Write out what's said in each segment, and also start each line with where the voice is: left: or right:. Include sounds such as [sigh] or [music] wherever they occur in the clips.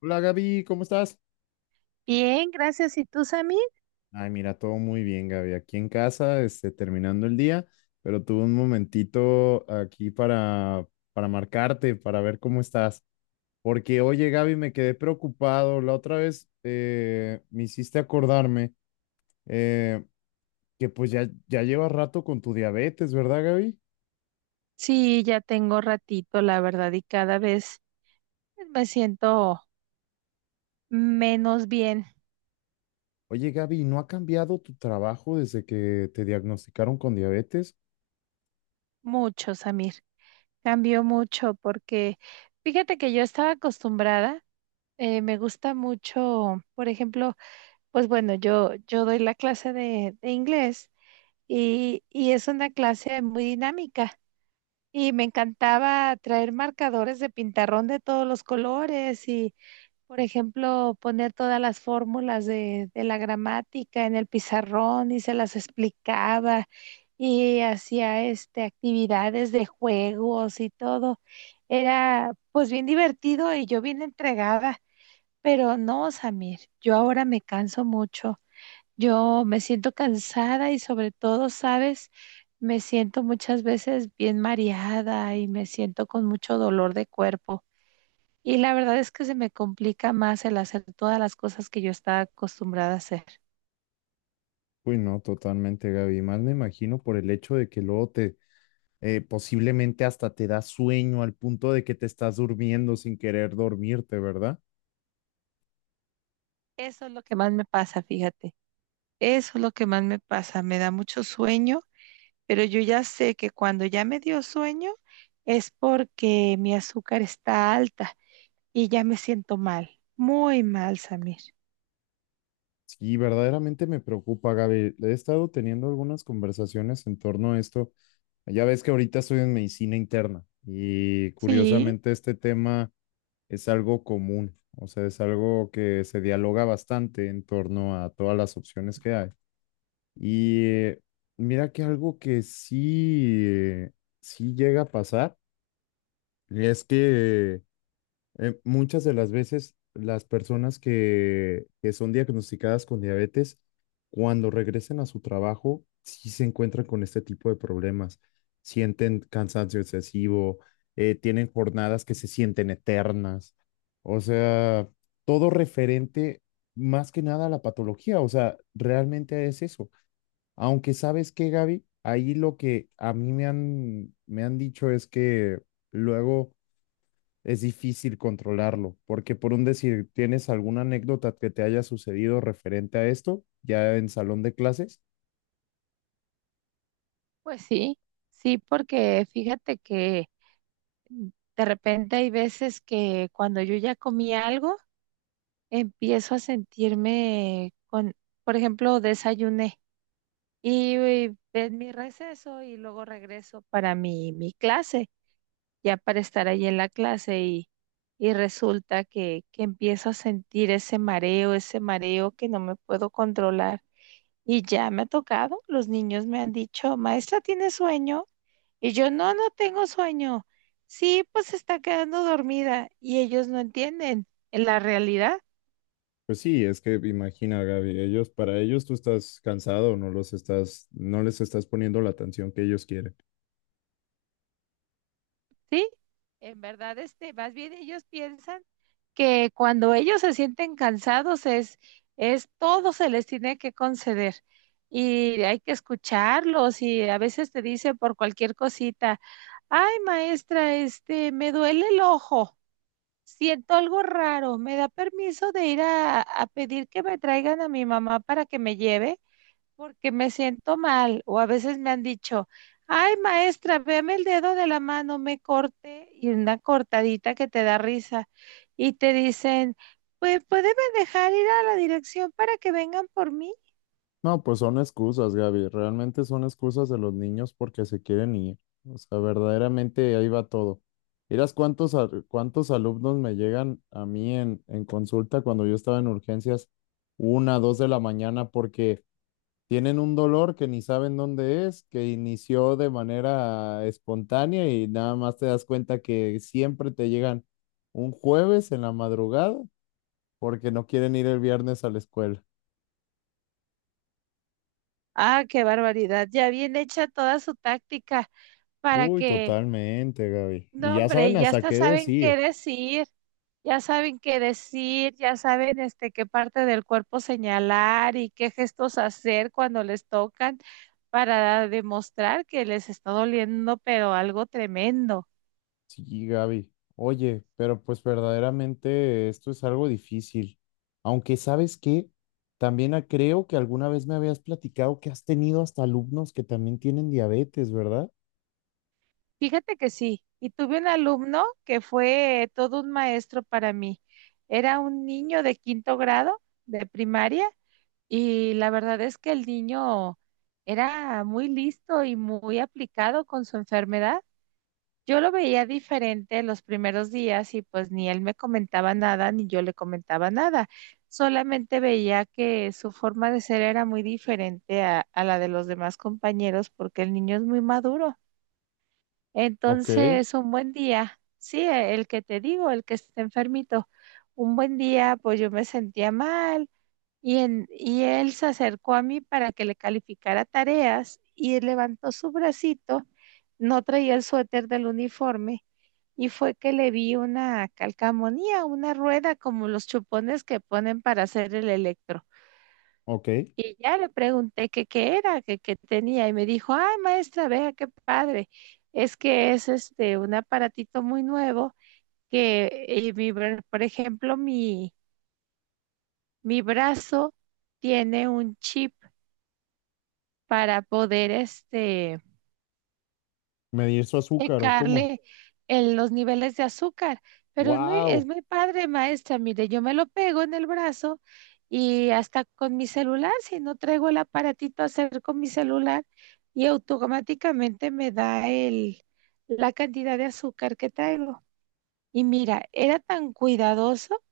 left: Hola Gaby, ¿cómo estás?
right: Bien, gracias. ¿Y tú, Sammy?
left: Ay, mira, todo muy bien, Gaby. Aquí en casa, terminando el día, pero tuve un momentito aquí para marcarte, para ver cómo estás. Porque, oye, Gaby, me quedé preocupado. La otra vez me hiciste acordarme eh, que pues ya llevas rato con tu diabetes, ¿verdad, Gaby?
right: Sí, ya tengo ratito, la verdad, y cada vez me siento menos bien,
left: Oye, Gaby, ¿no ha cambiado tu trabajo desde que te diagnosticaron con diabetes?
right: mucho, Samir. Cambió mucho porque fíjate que yo estaba acostumbrada, me gusta mucho, por ejemplo, pues bueno, yo doy la clase de inglés y es una clase muy dinámica. Y me encantaba traer marcadores de pintarrón de todos los colores y, por ejemplo, poner todas las fórmulas de la gramática en el pizarrón y se las explicaba y hacía este actividades de juegos y todo. Era pues bien divertido y yo bien entregada, pero no, Samir, yo ahora me canso mucho. Yo me siento cansada y sobre todo, ¿sabes? Me siento muchas veces bien mareada y me siento con mucho dolor de cuerpo. Y la verdad es que se me complica más el hacer todas las cosas que yo estaba acostumbrada a hacer.
left: Uy, no, totalmente, Gaby. Más me imagino por el hecho de que luego te posiblemente hasta te da sueño al punto de que te estás durmiendo sin querer dormirte, ¿verdad?
right: Eso es lo que más me pasa, fíjate. Eso es lo que más me pasa. Me da mucho sueño, pero yo ya sé que cuando ya me dio sueño es porque mi azúcar está alta y ya me siento mal, muy mal, Samir.
left: Sí, verdaderamente me preocupa, Gaby. He estado teniendo algunas conversaciones en torno a esto. Ya ves que ahorita estoy en medicina interna y
right: Sí,
left: curiosamente este tema es algo común, o sea, es algo que se dialoga bastante en torno a todas las opciones que hay. Y mira que algo que sí, sí llega a pasar es que muchas de las veces las personas que son diagnosticadas con diabetes, cuando regresen a su trabajo, sí se encuentran con este tipo de problemas. Sienten cansancio excesivo, tienen jornadas que se sienten eternas. O sea, todo referente más que nada a la patología. O sea, realmente es eso. Aunque sabes que, Gaby, ahí lo que a mí me han dicho es que luego es difícil controlarlo, porque por un decir, ¿tienes alguna anécdota que te haya sucedido referente a esto ya en salón de clases?
right: pues sí, sí, porque fíjate que de repente hay veces que cuando yo ya comí algo, empiezo a sentirme con, por ejemplo, desayuné y es mi receso y luego regreso para mi clase, ya para estar ahí en la clase y resulta que empiezo a sentir ese mareo que no me puedo controlar. Y ya me ha tocado, los niños me han dicho, maestra, ¿tiene sueño? Y yo, no, no tengo sueño. Sí, pues se está quedando dormida y ellos no entienden la realidad.
left: Pues sí, es que imagina, Gaby, ellos, para ellos tú estás cansado, no les estás poniendo la atención que ellos quieren.
right: Sí, en verdad, este, más bien ellos piensan que cuando ellos se sienten cansados es todo se les tiene que conceder y hay que escucharlos y a veces te dice por cualquier cosita, ay maestra, este, me duele el ojo, siento algo raro, ¿me da permiso de ir a pedir que me traigan a mi mamá para que me lleve? Porque me siento mal, o a veces me han dicho, ay maestra, veme el dedo de la mano, me corté y una cortadita que te da risa y te dicen, pues puede dejar ir a la dirección para que vengan por mí.
left: No, pues son excusas, Gaby, realmente son excusas de los niños porque se quieren ir. O sea, verdaderamente ahí va todo. Miras cuántos alumnos me llegan a mí en consulta cuando yo estaba en urgencias, una, dos de la mañana, porque tienen un dolor que ni saben dónde es, que inició de manera espontánea y nada más te das cuenta que siempre te llegan un jueves en la madrugada porque no quieren ir el viernes a la escuela.
right: Ah, qué barbaridad, ya bien hecha toda su táctica para
left: Uy,
right: que,
left: totalmente, Gaby. Y
right: no
left: ya saben
right: hombre, ya
left: hasta
right: hasta
left: qué
right: saben qué
left: decir.
right: decir. Ya saben qué decir, ya saben este qué parte del cuerpo señalar y qué gestos hacer cuando les tocan para demostrar que les está doliendo, pero algo tremendo.
left: Sí, Gaby. Oye, pero pues verdaderamente esto es algo difícil. Aunque sabes que también creo que alguna vez me habías platicado que has tenido hasta alumnos que también tienen diabetes, ¿verdad?
right: Fíjate que sí, y tuve un alumno que fue todo un maestro para mí. Era un niño de quinto grado de primaria y la verdad es que el niño era muy listo y muy aplicado con su enfermedad. Yo lo veía diferente los primeros días y pues ni él me comentaba nada ni yo le comentaba nada. Solamente veía que su forma de ser era muy diferente a la de los demás compañeros porque el niño es muy maduro.
left: Ok.
right: Entonces, un buen día, sí, el que te digo, el que está enfermito, un buen día, pues yo me sentía mal. Y él se acercó a mí para que le calificara tareas y levantó su bracito, no traía el suéter del uniforme y fue que le vi una calcamonía, una rueda como los chupones que ponen para hacer el electro.
left: Ok,
right: Y ya le pregunté que qué era, que qué tenía y me dijo, ay maestra, vea qué padre, es que es este un aparatito muy nuevo que, por ejemplo, mi brazo tiene un chip para poder este,
left: ¿medir su azúcar o cómo?
right: checarle los niveles de azúcar. Pero es
left: ¡Wow!
right: muy padre, maestra. Mire, yo me lo pego en el brazo y hasta con mi celular, si no traigo el aparatito a hacer con mi celular, y automáticamente me da el, la cantidad de azúcar que traigo. Y mira, era tan cuidadoso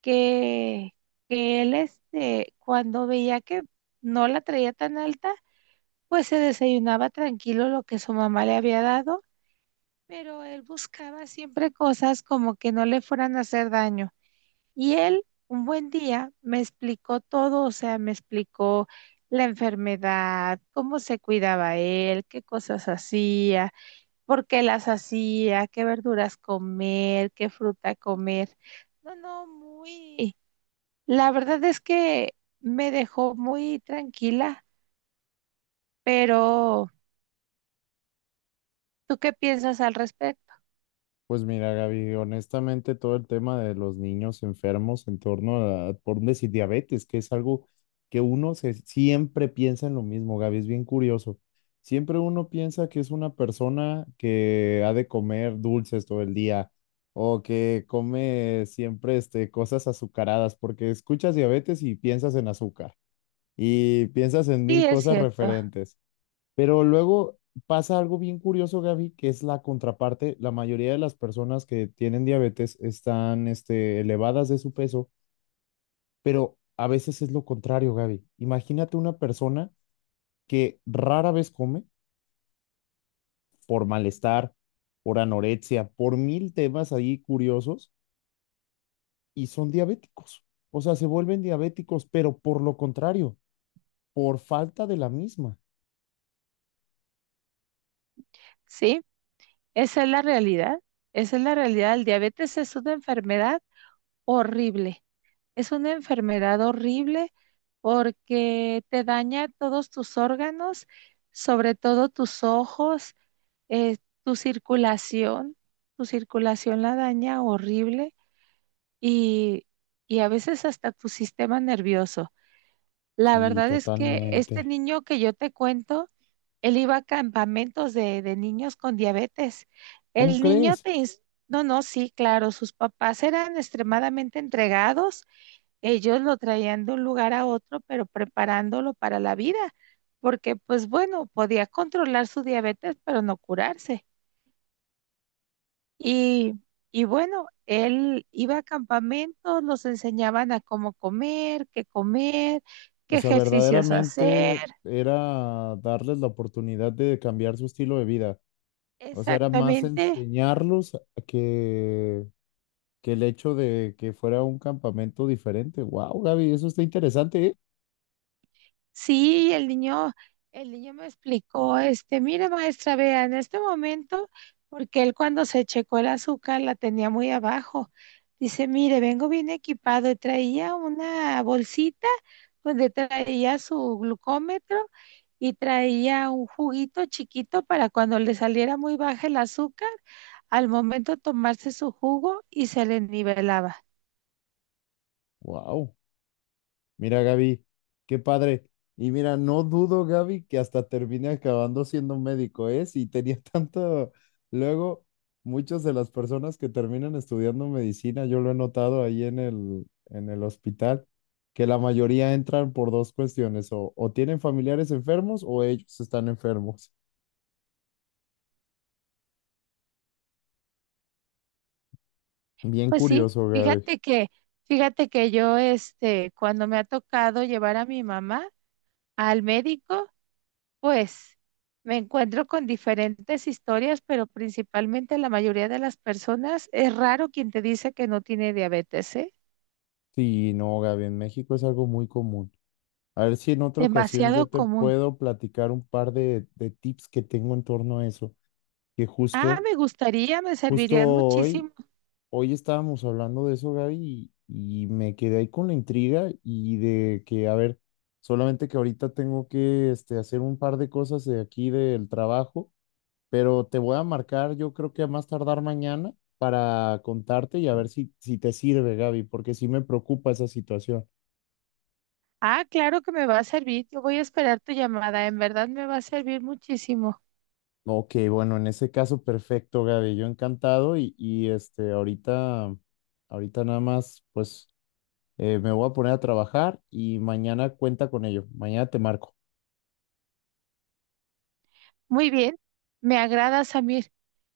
right: que, que él, este, cuando veía que no la traía tan alta, pues se desayunaba tranquilo lo que su mamá le había dado, pero él buscaba siempre cosas como que no le fueran a hacer daño. Y él, un buen día, me explicó todo, o sea, me explicó la enfermedad, cómo se cuidaba él, qué cosas hacía, por qué las hacía, qué verduras comer, qué fruta comer. No, no, muy... La verdad es que me dejó muy tranquila, pero ¿tú qué piensas al respecto?
left: Pues mira, Gaby, honestamente todo el tema de los niños enfermos en torno a, por no decir, diabetes, que es algo que siempre piensa en lo mismo, Gaby, es bien curioso. Siempre uno piensa que es una persona que ha de comer dulces todo el día o que come siempre cosas azucaradas, porque escuchas diabetes y piensas en azúcar y piensas en
right: Sí,
left: mil
right: es
left: cosas
right: cierto.
left: referentes. Pero luego pasa algo bien curioso, Gaby, que es la contraparte. La mayoría de las personas que tienen diabetes están, elevadas de su peso, pero a veces es lo contrario, Gaby. Imagínate una persona que rara vez come por malestar, por anorexia, por mil temas ahí curiosos y son diabéticos. O sea, se vuelven diabéticos, pero por lo contrario, por falta de la misma.
right: Sí, esa es la realidad. Esa es la realidad. El diabetes es una enfermedad horrible. Es una enfermedad horrible porque te daña todos tus órganos, sobre todo tus ojos, eh, tu circulación. Tu circulación la daña horrible y, y a veces hasta tu sistema nervioso. La
left: Sí,
right: verdad es que este
left: totalmente.
right: niño que yo te cuento, él iba a campamentos de niños con diabetes.
left: ¿Cómo
right: El niño
left: crees?
right: te... ins- No, no, sí, claro, sus papás eran extremadamente entregados. Ellos lo traían de un lugar a otro, pero preparándolo para la vida, porque pues bueno, podía controlar su diabetes, pero no curarse. Y, y bueno, él iba a campamentos, los enseñaban a cómo comer,
left: O
right: qué
left: sea,
right: ejercicios hacer.
left: verdaderamente era darles la oportunidad de cambiar su estilo de vida. O sea, era más
right: Exactamente.
left: enseñarlos que, que el hecho de que fuera un campamento diferente. Wow, Gaby, eso está interesante, ¿eh?
right: Sí, el niño me explicó, este, mire maestra, vea, en este momento, porque él cuando se checó el azúcar la tenía muy abajo, dice, mire, vengo bien equipado y traía una bolsita donde traía su glucómetro y traía un juguito chiquito para cuando le saliera muy baja el azúcar, al momento tomarse su jugo y se le nivelaba.
left: Wow. Mira, Gaby, qué padre. Y mira, no dudo, Gaby, que hasta termine acabando siendo médico, ¿eh? Si tenía [laughs] tanto... Luego, muchas de las personas que terminan estudiando medicina, yo lo he notado ahí en el hospital, que la mayoría entran por dos cuestiones, o tienen familiares enfermos o ellos están enfermos. [laughs] Bien
right: Pues sí,
left: curioso, Gaby.
right: fíjate que yo, este, cuando me ha tocado llevar a mi mamá al médico, pues me encuentro con diferentes historias, pero principalmente la mayoría de las personas, es raro quien te dice que no tiene diabetes, ¿eh?
left: Sí, no, Gaby, en México es algo muy común. A ver si en otra ocasión
right: Demasiado
left: yo te
right: común.
left: puedo platicar un par de tips que tengo en torno a eso. que
right: Ah,
left: justo,
right: me gustaría, me
left: Justo
right: servirían
left: hoy,
right: muchísimo.
left: hoy estábamos hablando de eso, Gaby, y me quedé ahí con la intriga y de que, a ver, solamente que ahorita tengo que hacer un par de cosas de aquí del trabajo, pero te voy a marcar, yo creo que a más tardar mañana para contarte y a ver si te sirve, Gaby, porque sí me preocupa esa situación.
right: Ah, claro que me va a servir. Yo voy a esperar tu llamada. En verdad me va a servir muchísimo.
left: Ok, bueno, en ese caso, perfecto, Gaby, yo encantado y ahorita nada más, pues... me voy a poner a trabajar y mañana cuenta con ello. Mañana te marco.
right: Muy bien, me agrada, Samir.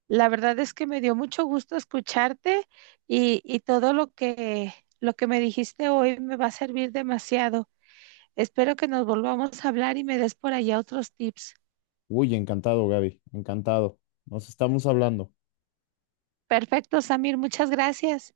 right: La verdad es que me dio mucho gusto escucharte y todo lo que me dijiste hoy me va a servir demasiado. Espero que nos volvamos a hablar y me des por allá otros tips.
left: Uy, encantado, Gaby. Encantado. Nos estamos hablando.
right: Perfecto, Samir, muchas gracias.